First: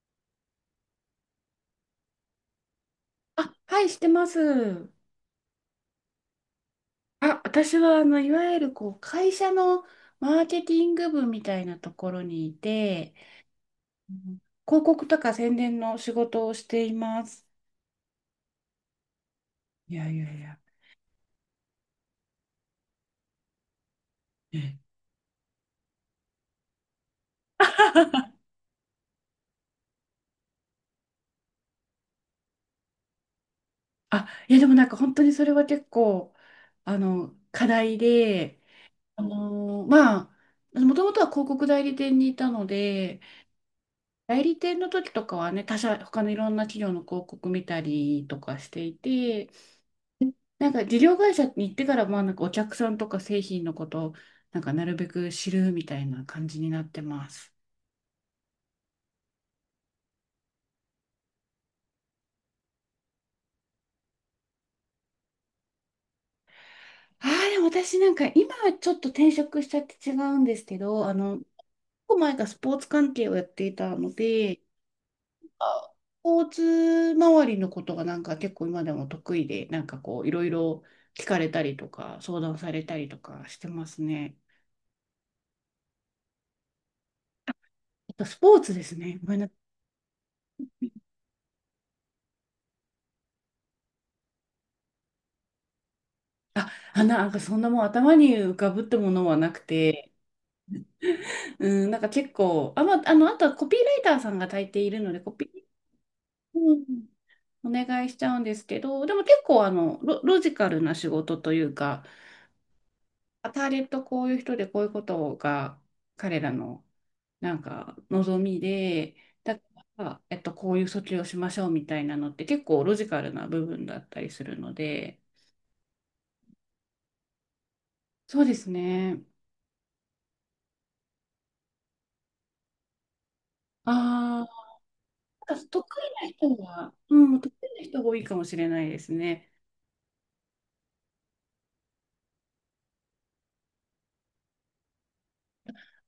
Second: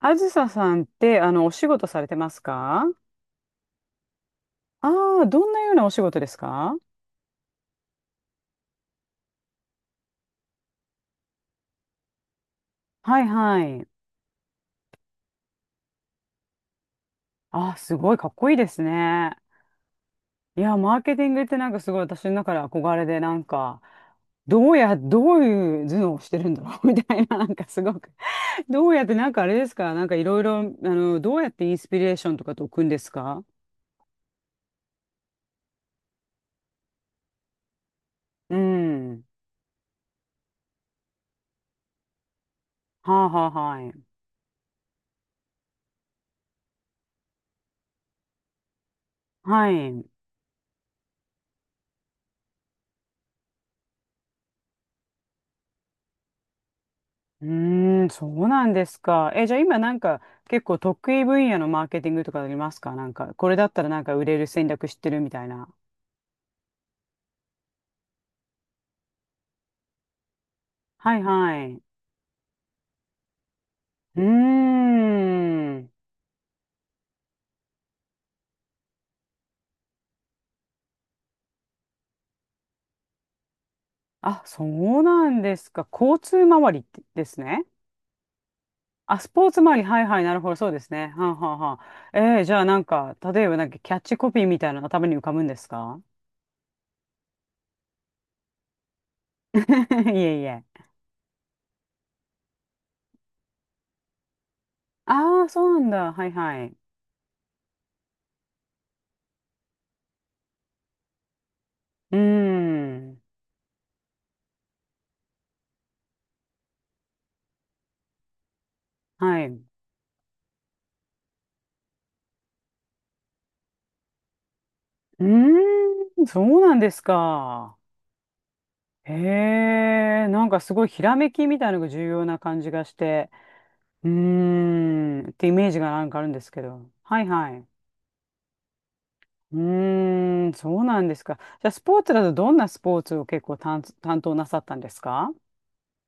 あずささんって、お仕事されてますか？あ、はい、してまあす。あー、どんなようなお仕事ですか？私はいわゆる、こう、会社のマーケティング部みたいなところにいて、はいはい。うん広告とか宣伝の仕事をしています。ああ、すごいかっこいいですね。いやいやいや。いや、マーケティングってなんかすごい私の中で憧れで、なんか、ええ どういう頭脳をしてるんだろう みたいな、なんかすごく どうやって、なんかあれですかなんかいろいろ、どうやってインスピレーションとかと置くんですか？でもなんか本当にそれは結構、課題うで、あん。のーまもともとは広告代理店にいたのはで、あはあはい。代理店の時とかはね、他のいろんな企業の広告見たりとかしていて、はい。なんか事業会社に行ってから、まあなんかお客さんとか製品のことをなんかなるべく知るみたいな感じになってまうす。ーん、そうなんですか。え、じゃあ今なんか結構得意分野のマーケティングとかありますか？なんか、これだったらなんか売れる戦略知ってるみたいな。でも私なんか今はちょっと転職しちゃって違うんですけど、はい結はい。う構前からスポーツ関係をやっていたのーで、ん。あスポーツ周りのことがなんか結構今でも得意で、なんかこういろいろ聞かれたりとか相談されたりとかしてますね。あ、そうなんですか。交通周りってですね。あとスポーツですね。あ、スごめんなポーさい。ツ周り。はいはい。なるほど。そうですね。はんはんはん。えーじゃあなんか、例えばなんかキャッチコピーみたいなの頭に浮かぶんですか？ なんかそんなもう頭に浮かぶってものはなくて、いえいえ。うん、なんか結構、あとはコピーライターさんが大抵いるので、コあピあ、そうなんだ。はいー、はい。ううん、お願いしちゃうんですけど、でも結構あのロジカルな仕事というか、ーん。ターゲットこういう人でこういうことが彼らのなんか望みで、はだい。から、えっと、こういう訴求をしましょうみたいなのって結構ロジカルな部分だったりするので、うーん、そうなんですか。そうですへね。え、なんかすごいひらめきみたいなのが重要な感じがして、うーああ、ん、ってイメージ得がなんかある意なんです人けど。は、はい得はい。意な人が多いかもしれないですね。うーん、そうなんですか。じゃあスポーツだとどんなスポーツを結構担当なさったんですか？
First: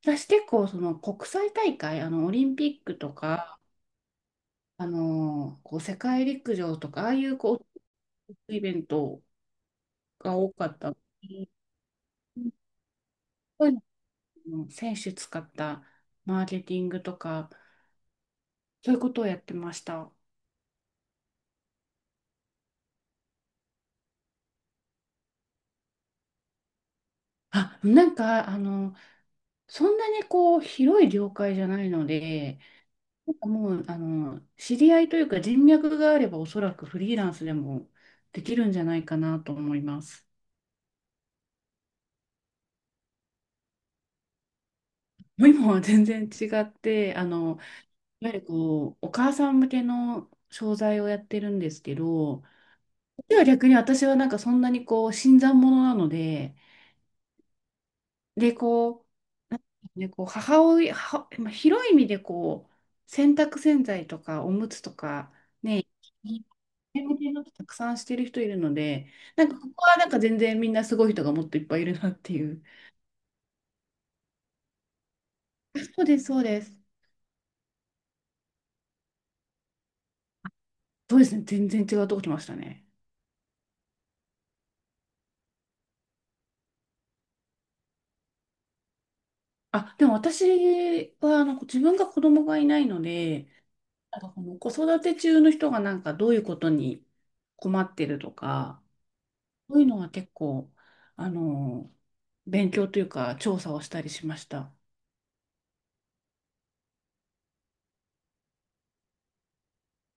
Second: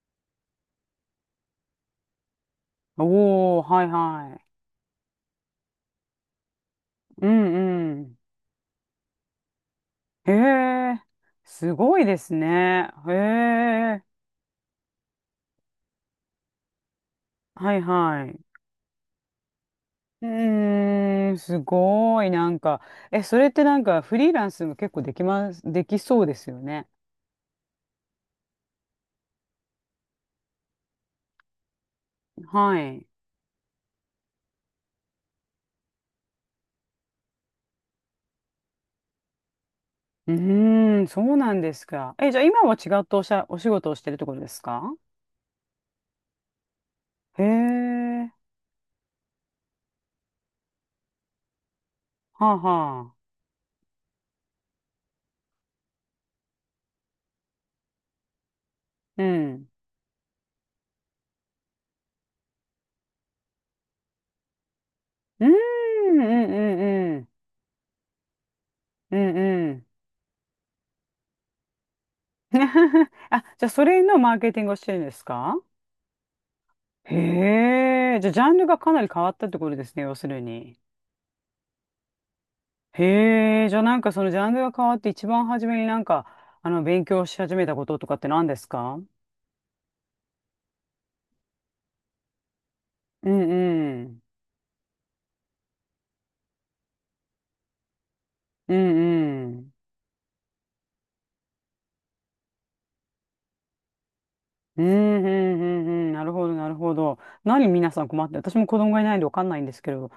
私結構その国際大会、あのオリンピックとか、おー、はいはあのこう世界陸上とか、ああい。いううこんうん。うイベントへが多かったのえ、で、すごいですね。へそういうえ、の選手使ったマーケティングとか、はいはい。そういうことをやってました。うーん、すごい、なんか、え、それってなんかフリーランスも結構できます、できそうですよね。あ、なんか、あの、そんなにこう、広い業界じゃないので、はい。なんかもう、あの、知り合いというか人脈があれば、おそらくフリーランスでもできるんじゃないかなと思います。うーん、そうなんですか。え、じゃあ今は違ったおしゃ、お仕事をしてるってことですか？もう今は全然違って、へいえ、わゆるこう、お母さん向けの商材をやってるんですけど、はあはあ。では逆に私はなんかそんなにこう、新参者なので、で、こうん。こう母親、まあ広い意味でこう、洗濯洗剤とかおむつとか、うーん、ね、うん、うん、う向ん、けのたくさんしてる人いるので、うんなんかうここん。はなんか全然みんなすごい人がもっといっぱいいるなっていう。あ、じゃあそれのマーケティングをしてるんですか？そうです、そうです。へえ、じゃあジャンルがかなり変わったってことですね、要するに。そうですね、全然違うとこ来ましたね。へえ、じゃあなんかそのジャンルが変わって一番初めになんか、勉強し始めたこととかって何ですか？でも私はあの自分が子供がいないのうで、んうなんん。かこの子育て中の人がなんかどういうことに困ってるとうか、んうん。そういうのは結構、あの、勉強というか調査をしたりしました。うんうんうんうん。なるほど、なるほど。何皆さん困って、私も子供がいないんでわかんないんですけど、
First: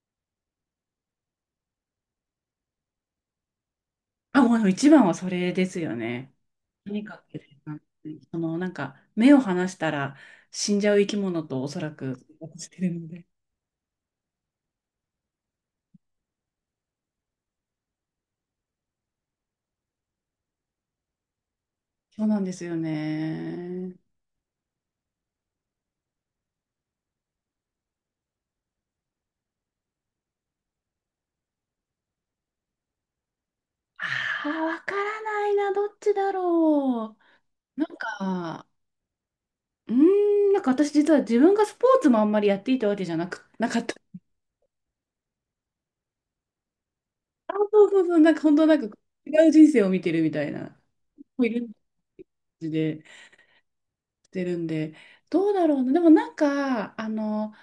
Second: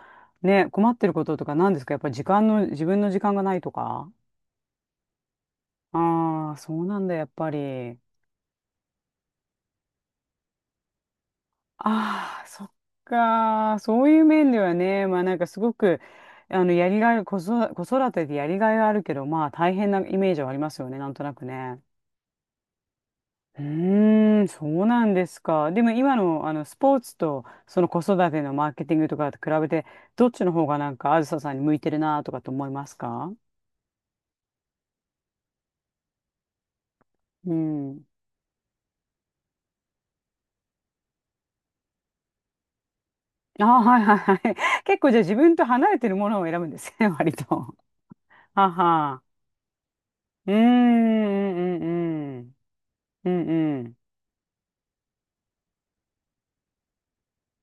ね、困ってることとか何ですか？やっぱり時間の、自分の時間がないとか。あ、もう一番はそれですよね。ああー、そうとなにんだ、かやっく、ぱり。そのなんか目を離したら死んじゃう生き物とおそらくああ、生活そしってるので。か。そういう面ではね、まあなんかすごく、やりがい、子育てでやりがいはあるけど、まあ大変なイメージはありますよね、なんとなくね。そうなんですようね。ーん、そうなんですか。でも今の、スポーツと、その子育てのマーケティングとかと比べて、どっちの方がなんか、あずささんに向いてるなとかと思いますか？ああ、わからないな、どっちだろうう。なんん。か、うーなんか私実は自分がスポーツもあんまりやっていたわけじゃなく、あなかあ、った。はいはいはい。結構じゃあ自分と離れてるものを選ぶんですね、割あ、と。そうそうそう、なんか 本当はなんかは。違う人生を見てるみたういーん、な、いる感うん、うん、うん。じでうんうんしてるんで、どうだろうな。でもなんか、あの、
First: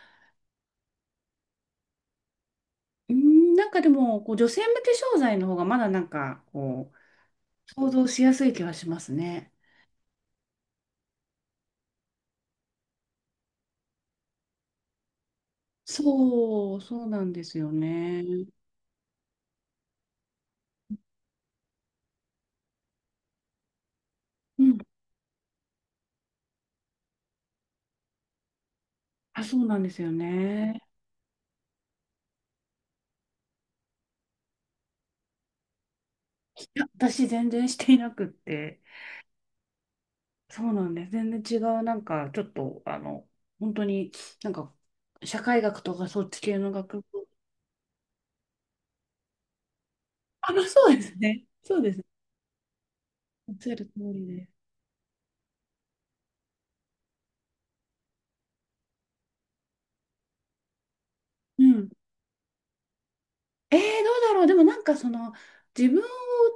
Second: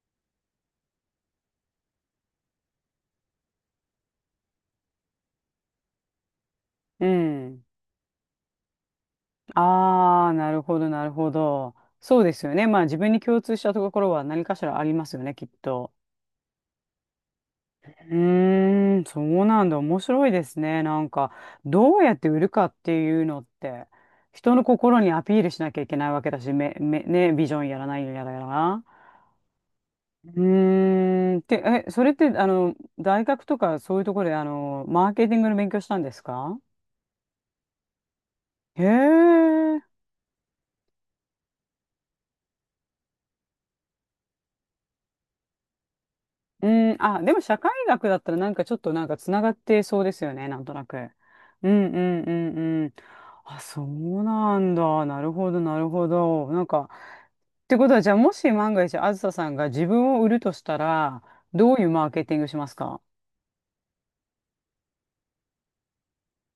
うーん、なんかでも、こう女性向け商材の方がまだなんか、こうん。う、想像しやすい気はしますね。ああ、なるほど、なるほど。そうですよね。まあ自分に共通したところは何かしらありますよね、きっと。そう、そうなんですようね。ーん、そうなんだ。面白いですね。なんか、どうやって売るかっていうのって、人うのん。心にアピールしなきゃいけないわけだし、ね、ビジョンやらないやらやら。あ、そうなんですようね。ーん、て、え、それって、大学とかそういうところで、マーケティングの勉強したんですか？いや、私全然していなくって。へえ。そうなんです。全然違う、なんか、ちょっと、あの、本当に、なんか、社会学とかそっち系うのん、学あ、部。でも社会学だったらなんかちょっとなんかつながってそうですよ ね、あ、なまんあ、となそうく。ですね。うそうんうでんす。うんうん。おっあ、しゃそる通うりです。なんだ。なるほど、なるほど。なんか、ってことは、じゃあもし万が一、あずささんが自分を売るとしたら、うどういん。うマーケティングしますか？えー、どうだろう。でもなんか、その、自分っ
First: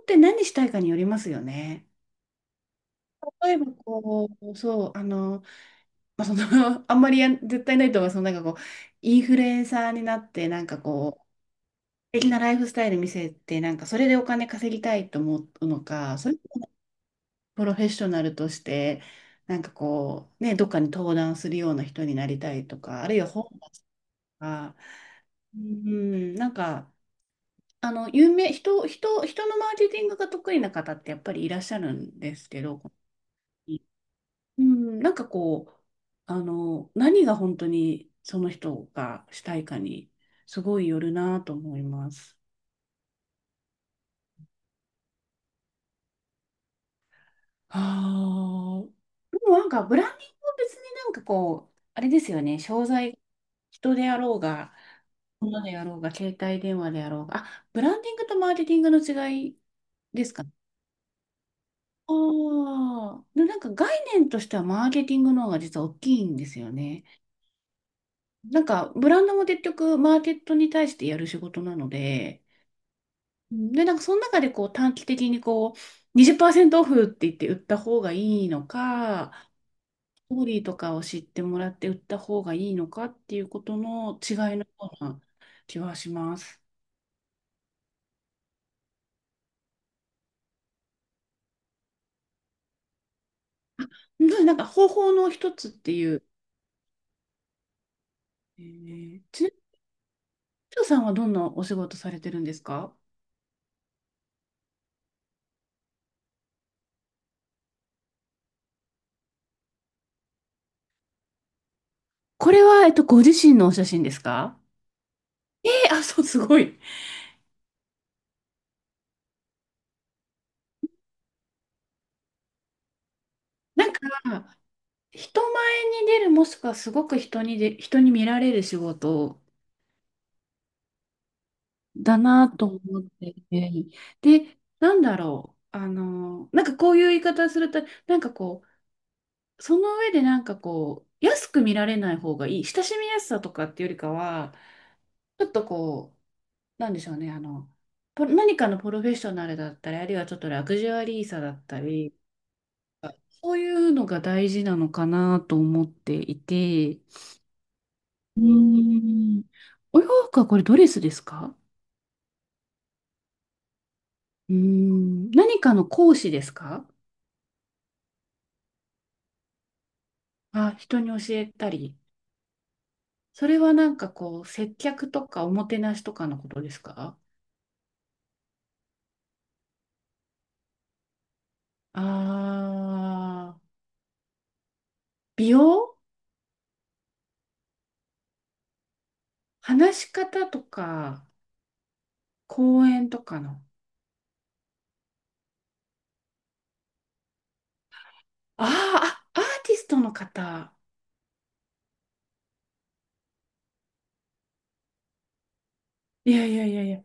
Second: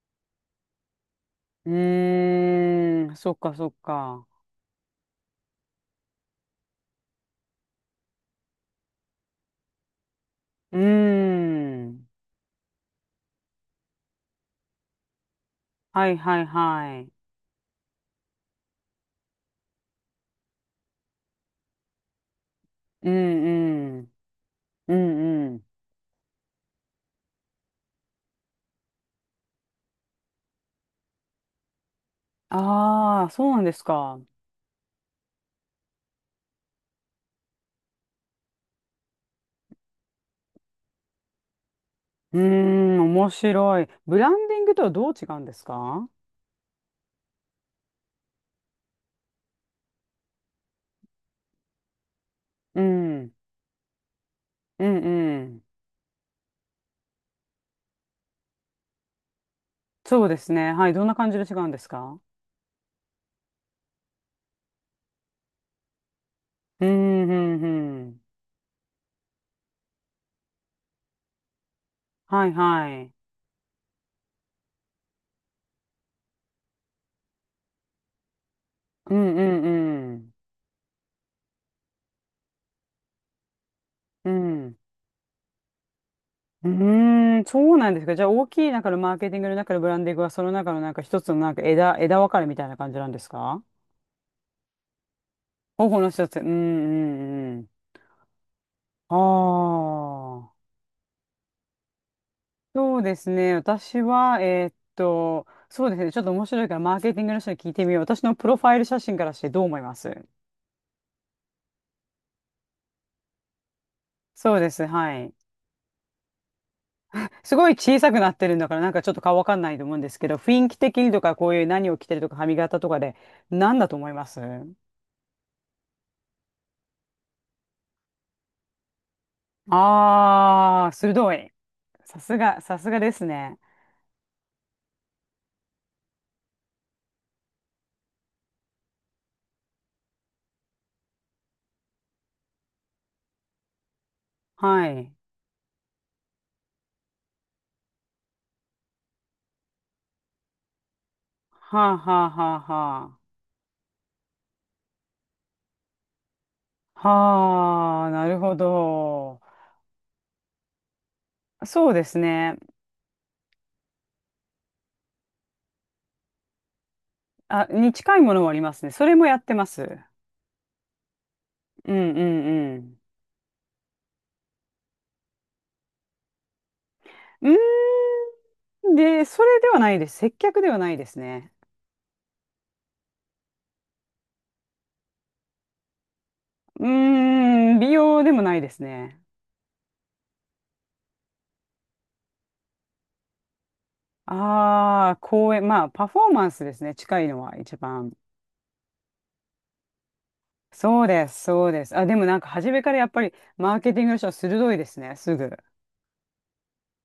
て何したいかによりますようね。ーん、そっ例かえそば、っか。こう、そう、あの、まあ、その あんまりやん絶対ないとは、インフルエンサーになって、なんうかーこう、素ん。敵なライフスタイル見せて、なんか、それでお金稼ぎたいと思うのはいか、それはいはい。プロフェッショナルとして、なんかこう、ね、どっかに登壇するような人になりたいとか、あうるいは本とんうん。か、うんううん。ん、なんか、あの、有名、人、人、人のマーケティングが得意な方ってやっぱりいらっしゃるんですけど、ああ、そうなんですか。うん、なんかこう、何が本当にその人がしたいかに、すごいよるなと思いまうす。ーん、面白い。ブランディングとはどう違うんですか？ああ、でもなんか、ブランディングは別になんかこう、あれですよね、う商材、ん、人であろうが、うん、うもん。のでやろうが、携帯電話でやろうが。あ、ブランディングとマーケティングの違いそでうすでかね。すね。はい。どんな感じで違うんですあか？あ、でなんか概念としてはマーケティングの方が実は大きいんですようね。ん、うん、うん。なんかブランドも結局マーケットに対してやる仕事なので、はい、はい。その中でこう短期的にこう20%オフって言って売った方がいいのうか、ん、うん、うスん。トーリーとかを知ってもらって売った方がいいのかっていうことのう違いのよん。うな気はします。うーん、そうなんですか。じゃあ、大きい中のマーケティングの中のブランディングは、その中のなんか一つのなんか枝分かれみたいな感じなんですか？方法の一つっ方て法のいう。一つ。うん、うん、うん。えー、ちなみにああ。ヒさんはどんなお仕事されてるんですか？そうですね。私は、そうですね。ちょっと面白いから、マーケティングの人に聞いてみよう。私のプロファイル写真からしてどう思います？これは、えっと、ご自身のお写真ですそか？うです。はい。え、あ、そう、すごい。すごい小さくなってるんだから、なんかちょっと顔わかんないと思うんですけど、雰囲気的にとか、こういう何を着てるとか、髪型とかで、何なだんとか、思います？人前に出る、もしくはすごく人に見られる仕事あー、鋭い。ださすなが、とさすが思っですていね。て、で、なんだろう、あの、なんかこういう言い方すると、なんかこその上でなんかこう、安く見られない方がいい、親しみやすさとかっていうよりかは、はい。ちょっとこう、なんでしょうね、あの、何かのプロフェッショナルだったり、あるいはちょっとラグジュアリーさだったはあ、り、はあ、はあ、はあ。そういうのが大事なのかなと思っていて、はあ、なるうーほど。ん、お洋服はこれドレスですか？そうですね。うーん、何かの講師ですか？あ、に近いものもありますね。それもやってます。あ、人に教えたうり。んうんうん。それはなんかこう、接客とかおもてなしとかのことですか？うーん。で、それではないです。接客ではないですね。あー、美容、うーん、美容でもないですね。話し方とか、講演とかの。ああ、公演、まあ、パフォーマンスですね。近いのは一番。あーあ、アーティストの方。そうです、そうです。あ、でもなんか初めからやっぱりマーケティングの人は鋭いですね、すぐ。いやいやいやいや。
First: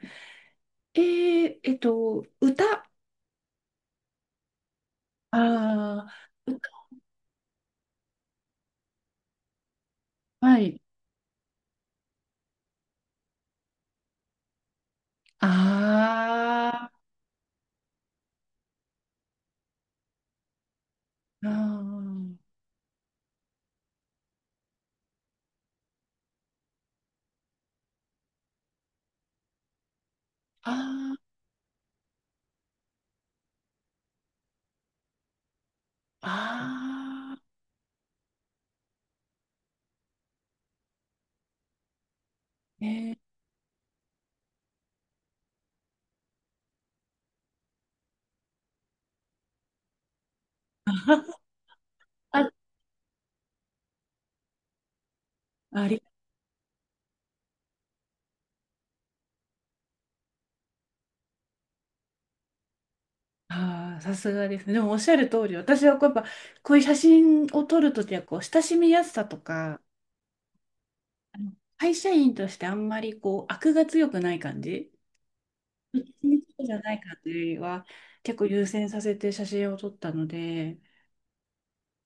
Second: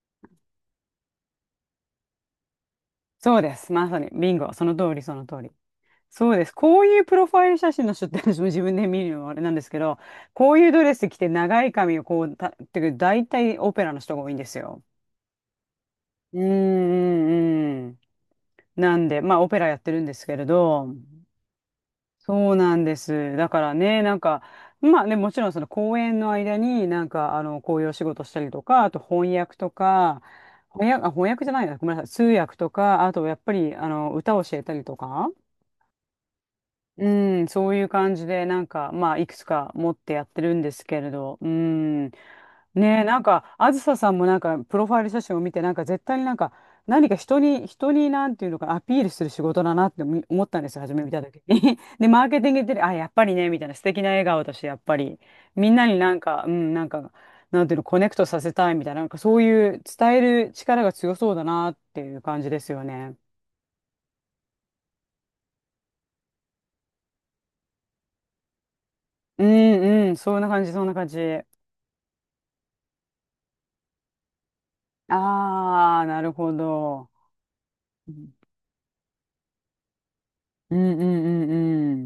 えー、えっと、歌。あそうです、まさに。ビンゴ、その通り、その通り。あそうです。歌。こういうプロファイル写真の人って私も自分で見るのもあれなんですけど、こはういうい。ドレス着て長い髪をこうた、っていうか大体オペラの人が多いんですよ。うんあうんうん。なんで、まあ、オペラやってるんですけれど、あそうなんです。だからね、なんか、まあね、もちろんその公演の間に、なんか、こういうお仕事したりとか、あと翻訳とか、あ翻訳、あ、ー、翻訳じゃないな、ごめんなさい、通訳とか、あとやっぱり、歌を教えたりとか。うあん、そういう感じで、なんか、まあ、いくつか持ってやってるんですけれど、うん。ー、ねえ、なね。んか、あずささんもなんか、プロファイル写真を見て、なんか、絶対になんか、何か人に、人に、なんていうのかな、アピールする仕事だなって思ったんですよ、初め見た時 に。で、マーケテあ、ィングってね、あ、やっぱりね、みたいな素敵な笑顔だし、やっぱり、みんなあにり、なんか、うん、なんか、なんていうの、コネクトさせたいみたいな、なんか、そういう伝える力が強そうだなっていう感じですよね。あー、さすがですね。でもおっしゃる通り、私はこうやっぱ、こういう写真を撮るときは、こう、親しみやすさとうか、ん、うん、そんな感じ、そんな感じ。会社員としてあんまりこう、悪が強くない感じ、ああ、一なる日ほじゃないど。感じよりは、うん結構優先させて写真を撮ったのうで、んう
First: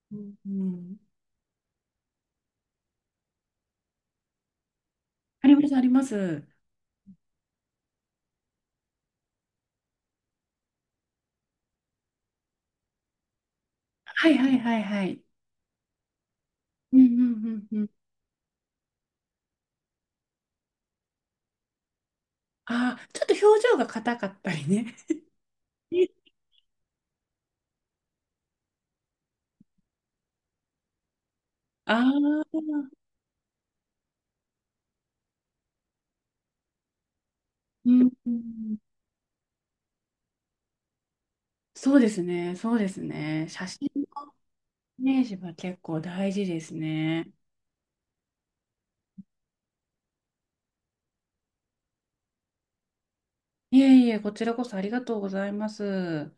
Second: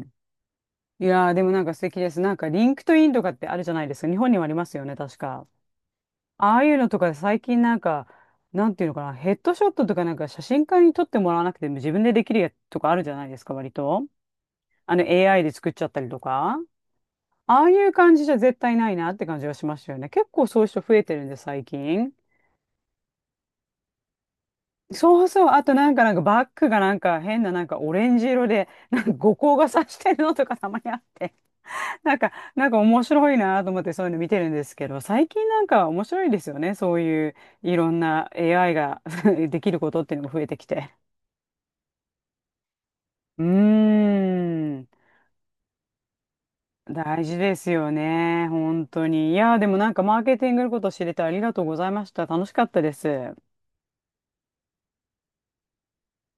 んうん。うん、うん。いやー、でもなんか素敵です。なんかリンクトインとかってあるじゃないですか。日本にもありますよね、確か。あります、あります。ああいうのとか最近なんか、なんていうのかな、ヘッドショットとかなんか写真家に撮ってもらわなくても自分でできるやつとかあるじゃないですか、割と。はいはいはいあの はい。AI で作っちゃったりとか。うんうあんあいうんうん。う感じじゃ絶対ないなって感じがしましたよね。結構そういう人増えてるんで、最近。ああ、ちょっと表情が硬かったりね。そうそう。あとなんか、なんか バッグがなんか変ななんかオレンジ色で、なんか五光がさしてるのとかたまにあって、あ なんか、なんあ、か面白いなと思ってそういうの見てるんですけど、最近なんか面白いですよね。そういういろうんんな う AI ん。が できることっていうのが増えてきて。そうですね、そうですうね。写真ーのん。イメージは結構大事です大ね。事ですよね。本当に。いや、でもなんかマーケティングのこと知れてありがとうございました。楽しかったです。いえいえ、こちらこそありがとうございます。